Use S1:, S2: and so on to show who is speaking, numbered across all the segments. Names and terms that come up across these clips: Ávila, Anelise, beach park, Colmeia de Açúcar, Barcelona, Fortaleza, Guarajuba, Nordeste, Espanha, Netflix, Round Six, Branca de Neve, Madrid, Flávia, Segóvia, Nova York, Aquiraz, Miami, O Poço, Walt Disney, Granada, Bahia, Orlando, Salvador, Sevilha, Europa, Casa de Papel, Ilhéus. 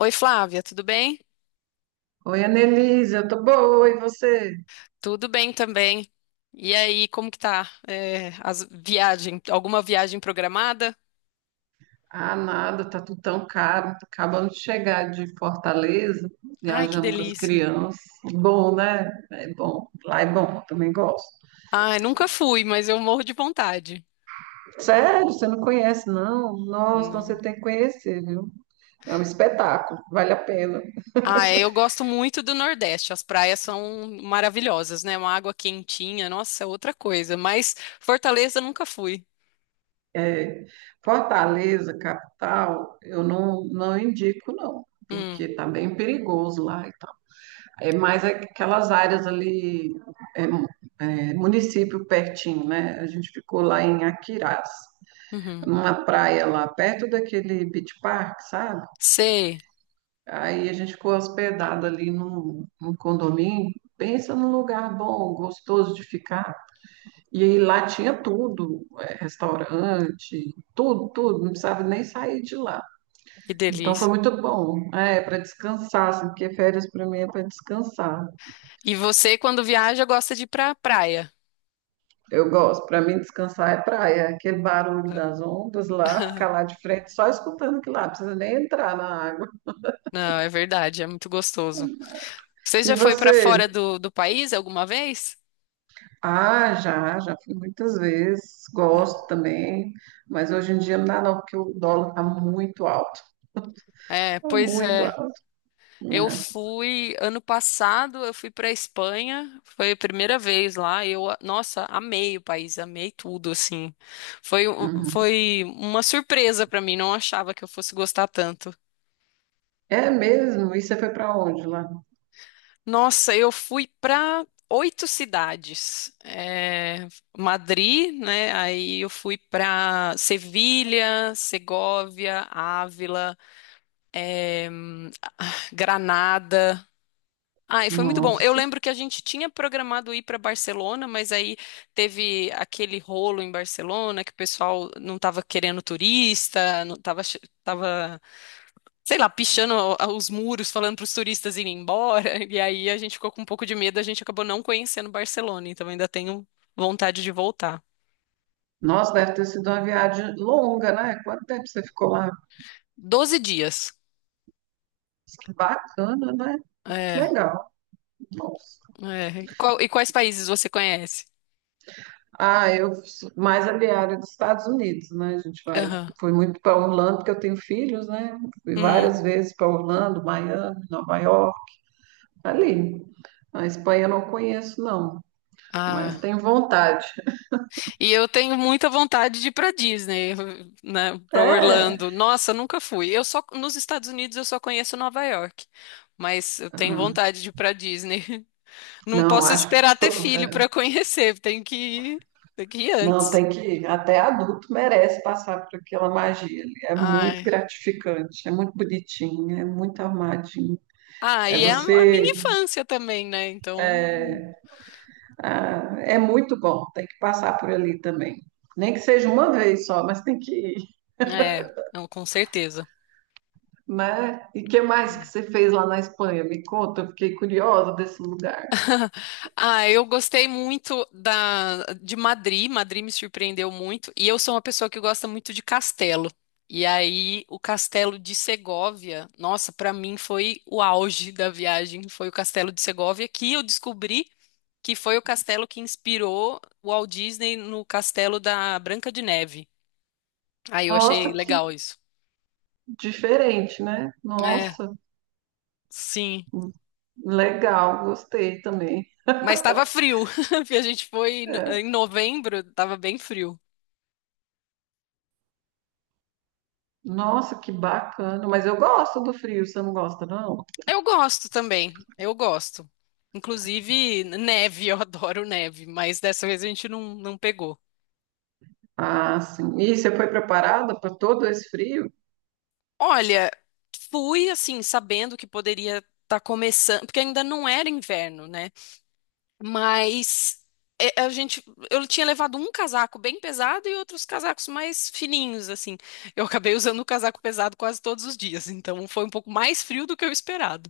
S1: Oi, Flávia, tudo bem?
S2: Oi, Anelise, eu tô boa, e você?
S1: Tudo bem também. E aí, como que tá? É, alguma viagem programada?
S2: Ah, nada, tá tudo tão caro. Tá Acabando de chegar de Fortaleza,
S1: Ai, que
S2: viajando com as
S1: delícia.
S2: crianças. É bom, né? É bom. Lá é bom, eu também gosto.
S1: Ai, nunca fui, mas eu morro de vontade.
S2: Sério, você não conhece, não? Nossa, então você
S1: Não.
S2: tem que conhecer, viu? É um espetáculo, vale a pena.
S1: Ah, eu gosto muito do Nordeste. As praias são maravilhosas, né? Uma água quentinha, nossa, é outra coisa. Mas Fortaleza nunca fui.
S2: É, Fortaleza, capital, eu não indico, não.
S1: Hum,
S2: Porque tá bem perigoso lá e tal. É mais aquelas áreas ali é, é, município pertinho, né? A gente ficou lá em Aquiraz,
S1: uhum.
S2: numa praia lá perto daquele beach park, sabe?
S1: Sei,
S2: Aí a gente ficou hospedado ali num condomínio. Pensa num lugar bom, gostoso de ficar. E aí lá tinha tudo, é, restaurante, tudo, tudo, não precisava nem sair de lá.
S1: que
S2: Então foi
S1: delícia.
S2: muito bom. É, para descansar, assim, porque férias para mim é para descansar.
S1: E você, quando viaja, gosta de ir pra praia.
S2: Eu gosto, para mim descansar é praia, é aquele barulho das ondas lá, ficar lá de frente só escutando aquilo lá, não precisa nem entrar na água.
S1: Não, é verdade, é muito gostoso. Você
S2: E
S1: já foi para
S2: você?
S1: fora do país alguma vez?
S2: Ah, já, já fui muitas vezes, gosto também, mas hoje em dia não dá não, porque o dólar está muito alto,
S1: É,
S2: tá
S1: pois
S2: muito
S1: é.
S2: alto,
S1: Eu
S2: né?
S1: fui ano passado, eu fui para Espanha, foi a primeira vez lá. Eu, nossa, amei o país, amei tudo assim. Foi, um-
S2: Uhum.
S1: foi uma surpresa para mim, não achava que eu fosse gostar tanto.
S2: É mesmo? E você foi para onde lá?
S1: Nossa, eu fui para oito cidades. É, Madrid, né? Aí eu fui para Sevilha, Segóvia, Ávila, Granada. Ai, foi muito bom. Eu
S2: Nossa,
S1: lembro que a gente tinha programado ir para Barcelona, mas aí teve aquele rolo em Barcelona que o pessoal não estava querendo turista, não estava, sei lá, pichando os muros, falando para os turistas irem embora. E aí a gente ficou com um pouco de medo, a gente acabou não conhecendo Barcelona, então ainda tenho vontade de voltar.
S2: nossa, deve ter sido uma viagem longa, né? Quanto tempo você ficou lá?
S1: 12 dias.
S2: Que bacana, né? Que
S1: É,
S2: legal, nossa.
S1: é. E, e quais países você conhece?
S2: Ah, eu sou mais aliada dos Estados Unidos, né? A gente vai,
S1: Aham.
S2: fui muito para Orlando porque eu tenho filhos, né? Fui
S1: Hum.
S2: várias vezes para Orlando, Miami, Nova York, ali. A Espanha eu não conheço, não, mas
S1: Ah.
S2: tenho vontade.
S1: E eu tenho muita vontade de ir para Disney, né, para
S2: É,
S1: Orlando. Nossa, nunca fui. Eu só nos Estados Unidos eu só conheço Nova York, mas eu tenho
S2: ah,
S1: vontade de ir para Disney. Não
S2: não,
S1: posso
S2: acho que
S1: esperar ter filho para conhecer, tenho que ir
S2: não
S1: antes.
S2: tem que até adulto merece passar por aquela magia ali. É muito
S1: Ai.
S2: gratificante, é muito bonitinho, é muito armadinho.
S1: Ah,
S2: É
S1: e é a minha
S2: você.
S1: infância também, né? Então,
S2: Ah, é muito bom, tem que passar por ali também. Nem que seja uma vez só, mas tem que ir,
S1: é, não, com certeza.
S2: né? E que mais que você fez lá na Espanha? Me conta, eu fiquei curiosa desse lugar.
S1: Ah, eu gostei muito da, de Madrid. Madrid me surpreendeu muito. E eu sou uma pessoa que gosta muito de castelo. E aí, o castelo de Segóvia, nossa, pra mim foi o auge da viagem. Foi o castelo de Segóvia que eu descobri que foi o castelo que inspirou o Walt Disney no castelo da Branca de Neve. Aí eu achei
S2: Nossa, que
S1: legal isso.
S2: diferente, né?
S1: É,
S2: Nossa,
S1: sim.
S2: legal, gostei também.
S1: Mas estava frio. A gente foi em
S2: É.
S1: em novembro, estava bem frio.
S2: Nossa, que bacana. Mas eu gosto do frio, você não gosta, não?
S1: Eu gosto também, eu gosto. Inclusive, neve, eu adoro neve, mas dessa vez a gente não pegou.
S2: Ah, sim. E você foi preparada para todo esse frio?
S1: Olha, fui assim, sabendo que poderia estar começando, porque ainda não era inverno, né? Mas é, a gente, eu tinha levado um casaco bem pesado e outros casacos mais fininhos, assim. Eu acabei usando o casaco pesado quase todos os dias, então foi um pouco mais frio do que eu esperava.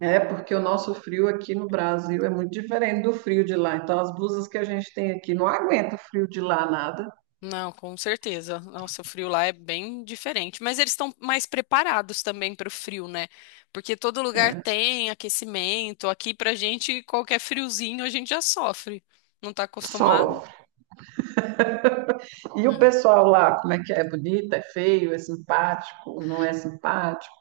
S2: É, porque o nosso frio aqui no Brasil é muito diferente do frio de lá. Então, as blusas que a gente tem aqui não aguenta o frio de lá nada.
S1: Não, com certeza. Nossa, o frio lá é bem diferente. Mas eles estão mais preparados também para o frio, né? Porque todo lugar
S2: É,
S1: tem aquecimento. Aqui, pra gente, qualquer friozinho a gente já sofre. Não tá acostumado?
S2: sofre. E o
S1: É.
S2: pessoal lá, como é que é? É bonito, é feio, é simpático, não é simpático?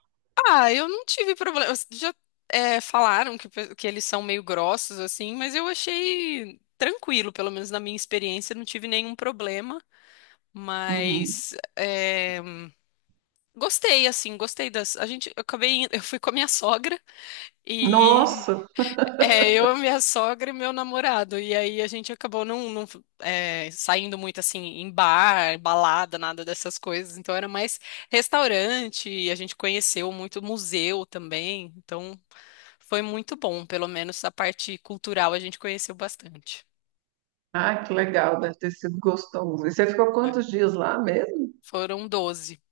S1: Ah, eu não tive problema. Falaram que, que eles são meio grossos, assim, mas eu achei tranquilo, pelo menos na minha experiência, não tive nenhum problema.
S2: Uhum.
S1: Mas é, gostei, assim, gostei das. A gente, eu acabei, eu fui com a minha sogra. E
S2: Nossa!
S1: é, eu, minha sogra e meu namorado. E aí a gente acabou não saindo muito assim em bar, balada, nada dessas coisas. Então era mais restaurante, e a gente conheceu muito museu também. Então foi muito bom, pelo menos a parte cultural a gente conheceu bastante.
S2: Ah, que legal, deve ter sido gostoso. E você ficou
S1: É,
S2: quantos dias lá mesmo?
S1: Foram 12.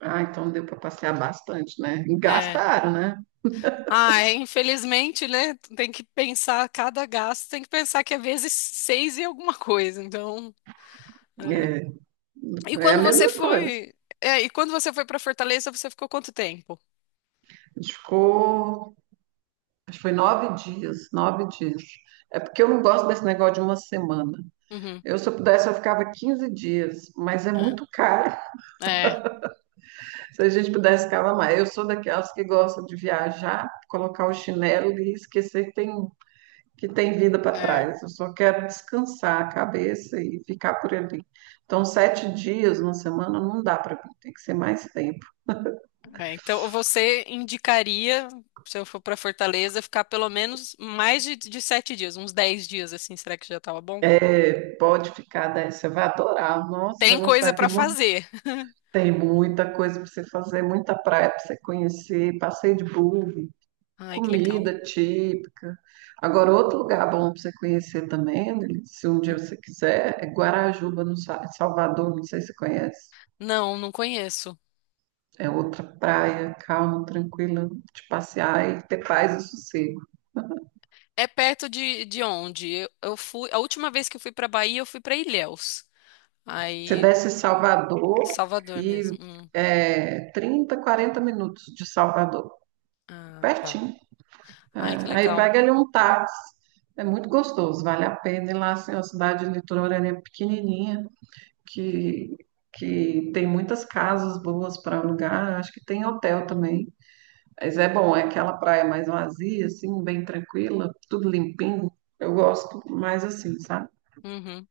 S2: Ah, então deu para passear bastante, né? E
S1: É.
S2: gastaram, né?
S1: Ah, é, infelizmente, né? Tem que pensar cada gasto, tem que pensar que é vezes seis e alguma coisa. Então. É. E
S2: É, é a
S1: quando você
S2: mesma coisa.
S1: foi, e quando você foi para Fortaleza, você ficou quanto tempo?
S2: A gente ficou, acho que foi 9 dias, 9 dias. É porque eu não gosto desse negócio de uma semana.
S1: Uhum.
S2: Eu, se eu pudesse, eu ficava 15 dias, mas é
S1: É,
S2: muito caro.
S1: é,
S2: Se a gente pudesse ficar mais. Eu sou daquelas que gostam de viajar, colocar o chinelo e esquecer que tem vida para
S1: é,
S2: trás. Eu só quero descansar a cabeça e ficar por ali. Então, 7 dias na semana não dá para mim, tem que ser mais tempo.
S1: é. Então você indicaria, se eu for para Fortaleza, ficar pelo menos mais de 7 dias, uns 10 dias assim, será que já tava bom?
S2: É, pode ficar, né? Você vai adorar. Nossa, vai
S1: Tem coisa
S2: gostar.
S1: para
S2: Tem um monte,
S1: fazer.
S2: tem muita coisa para você fazer, muita praia para você conhecer, passeio de buggy,
S1: Ai, que legal.
S2: comida típica. Agora, outro lugar bom para você conhecer também, né, se um dia
S1: Hum.
S2: você quiser, é Guarajuba, no Salvador, não sei se você conhece.
S1: Não, não conheço.
S2: É outra praia, calma, tranquila, de passear e ter paz e sossego.
S1: É perto de onde? Eu fui, a última vez que eu fui para Bahia, eu fui para Ilhéus.
S2: Você
S1: Aí,
S2: desce em Salvador
S1: Salvador
S2: e
S1: mesmo. Hum.
S2: é 30, 40 minutos de Salvador,
S1: Ah, tá.
S2: pertinho. É,
S1: Ai, que
S2: aí
S1: legal.
S2: pega ali um táxi. É muito gostoso, vale a pena ir lá, assim, uma cidade litorânea pequenininha, que, que tem muitas casas boas para alugar, acho que tem hotel também. Mas é bom, é aquela praia mais vazia, assim, bem tranquila, tudo limpinho. Eu gosto mais assim, sabe?
S1: Uhum.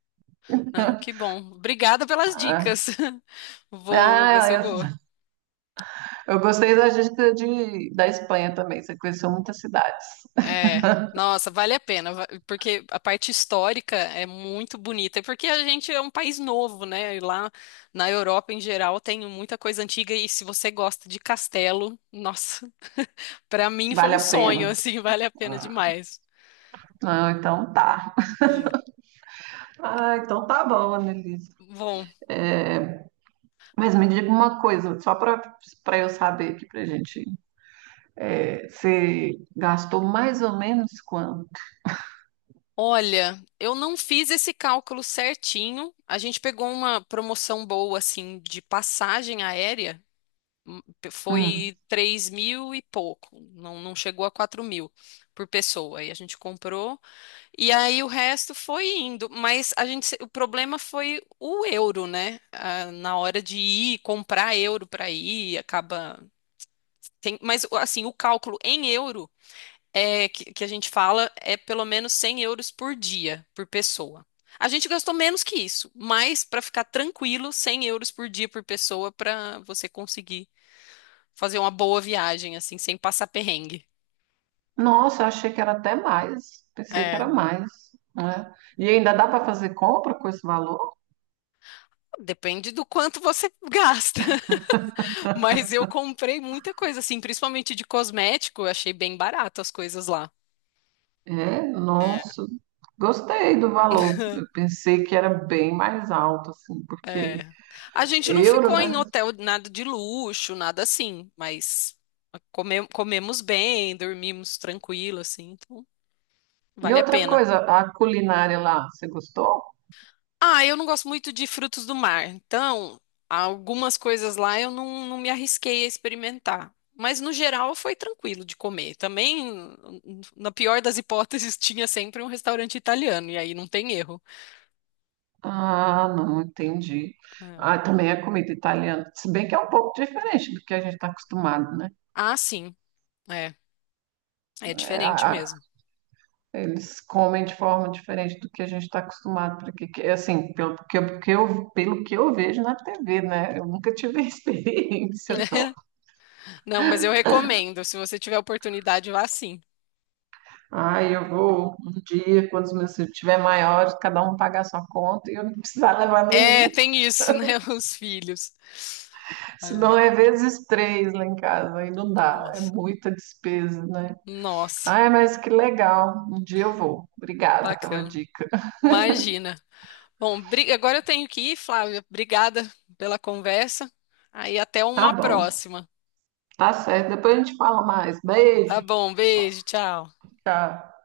S1: Ah, que bom. Obrigada pelas
S2: Ah,
S1: dicas. Vou ver se eu vou.
S2: ah, eu gostei da gente de, da Espanha também, você conheceu muitas cidades.
S1: É, nossa, vale a pena, porque a parte histórica é muito bonita, porque a gente é um país novo, né? E lá na Europa, em geral, tem muita coisa antiga, e se você gosta de castelo, nossa, pra mim foi
S2: Vale
S1: um
S2: a
S1: sonho,
S2: pena.
S1: assim, vale a pena
S2: Ah,
S1: demais.
S2: então tá.
S1: É.
S2: Ah, então tá bom, Annelise.
S1: Bom,
S2: Mas me diga uma coisa, só para para eu saber aqui pra gente. É, você gastou mais ou menos quanto?
S1: olha, eu não fiz esse cálculo certinho. A gente pegou uma promoção boa, assim, de passagem aérea.
S2: Hum.
S1: Foi 3.000 e pouco, não, não chegou a 4.000 por pessoa. E a gente comprou, e aí o resto foi indo. Mas a gente, o problema foi o euro, né? Ah, na hora de ir, comprar euro para ir, acaba. Tem, mas assim, o cálculo em euro é que a gente fala é pelo menos € 100 por dia, por pessoa. A gente gastou menos que isso, mas para ficar tranquilo, € 100 por dia por pessoa para você conseguir fazer uma boa viagem, assim, sem passar perrengue.
S2: Nossa, eu achei que era até mais. Pensei que
S1: É,
S2: era mais, né? E ainda dá para fazer compra com esse valor?
S1: depende do quanto você gasta, mas eu comprei muita coisa, assim, principalmente de cosmético, eu achei bem barato as coisas lá.
S2: É,
S1: É.
S2: nossa. Gostei do valor. Eu pensei que era bem mais alto, assim, porque
S1: É. A gente não
S2: euro,
S1: ficou
S2: né?
S1: em hotel, nada de luxo, nada assim, mas comemos bem, dormimos tranquilo, assim, então
S2: E
S1: vale a
S2: outra
S1: pena.
S2: coisa, a culinária lá, você gostou?
S1: Ah, eu não gosto muito de frutos do mar, então algumas coisas lá eu não me arrisquei a experimentar. Mas no geral foi tranquilo de comer. Também, na pior das hipóteses, tinha sempre um restaurante italiano, e aí não tem erro.
S2: Ah, não, entendi.
S1: É.
S2: Ah, também é comida italiana, se bem que é um pouco diferente do que a gente está acostumado, né?
S1: Ah, sim, é. É
S2: É,
S1: diferente mesmo.
S2: eles comem de forma diferente do que a gente está acostumado, porque assim, pelo que, que eu, pelo que eu vejo na TV, né? Eu nunca tive experiência, não.
S1: Não, mas eu recomendo. Se você tiver oportunidade, vá sim.
S2: Ah, eu vou um dia, quando os meus filhos estiverem maiores, cada um pagar sua conta e eu não precisar levar nenhum,
S1: É, tem isso, né? Os filhos. Ai,
S2: senão é vezes 3 lá em casa, aí não dá, é
S1: nossa,
S2: muita despesa, né?
S1: nossa,
S2: Ai, mas que legal. Um dia eu vou. Obrigada pela
S1: bacana.
S2: dica.
S1: Imagina. Bom, agora eu tenho que ir, Flávia. Obrigada pela conversa. Aí até
S2: Tá
S1: uma
S2: bom,
S1: próxima.
S2: tá certo. Depois a gente fala mais. Beijo.
S1: Tá bom, beijo, tchau.
S2: Tchau.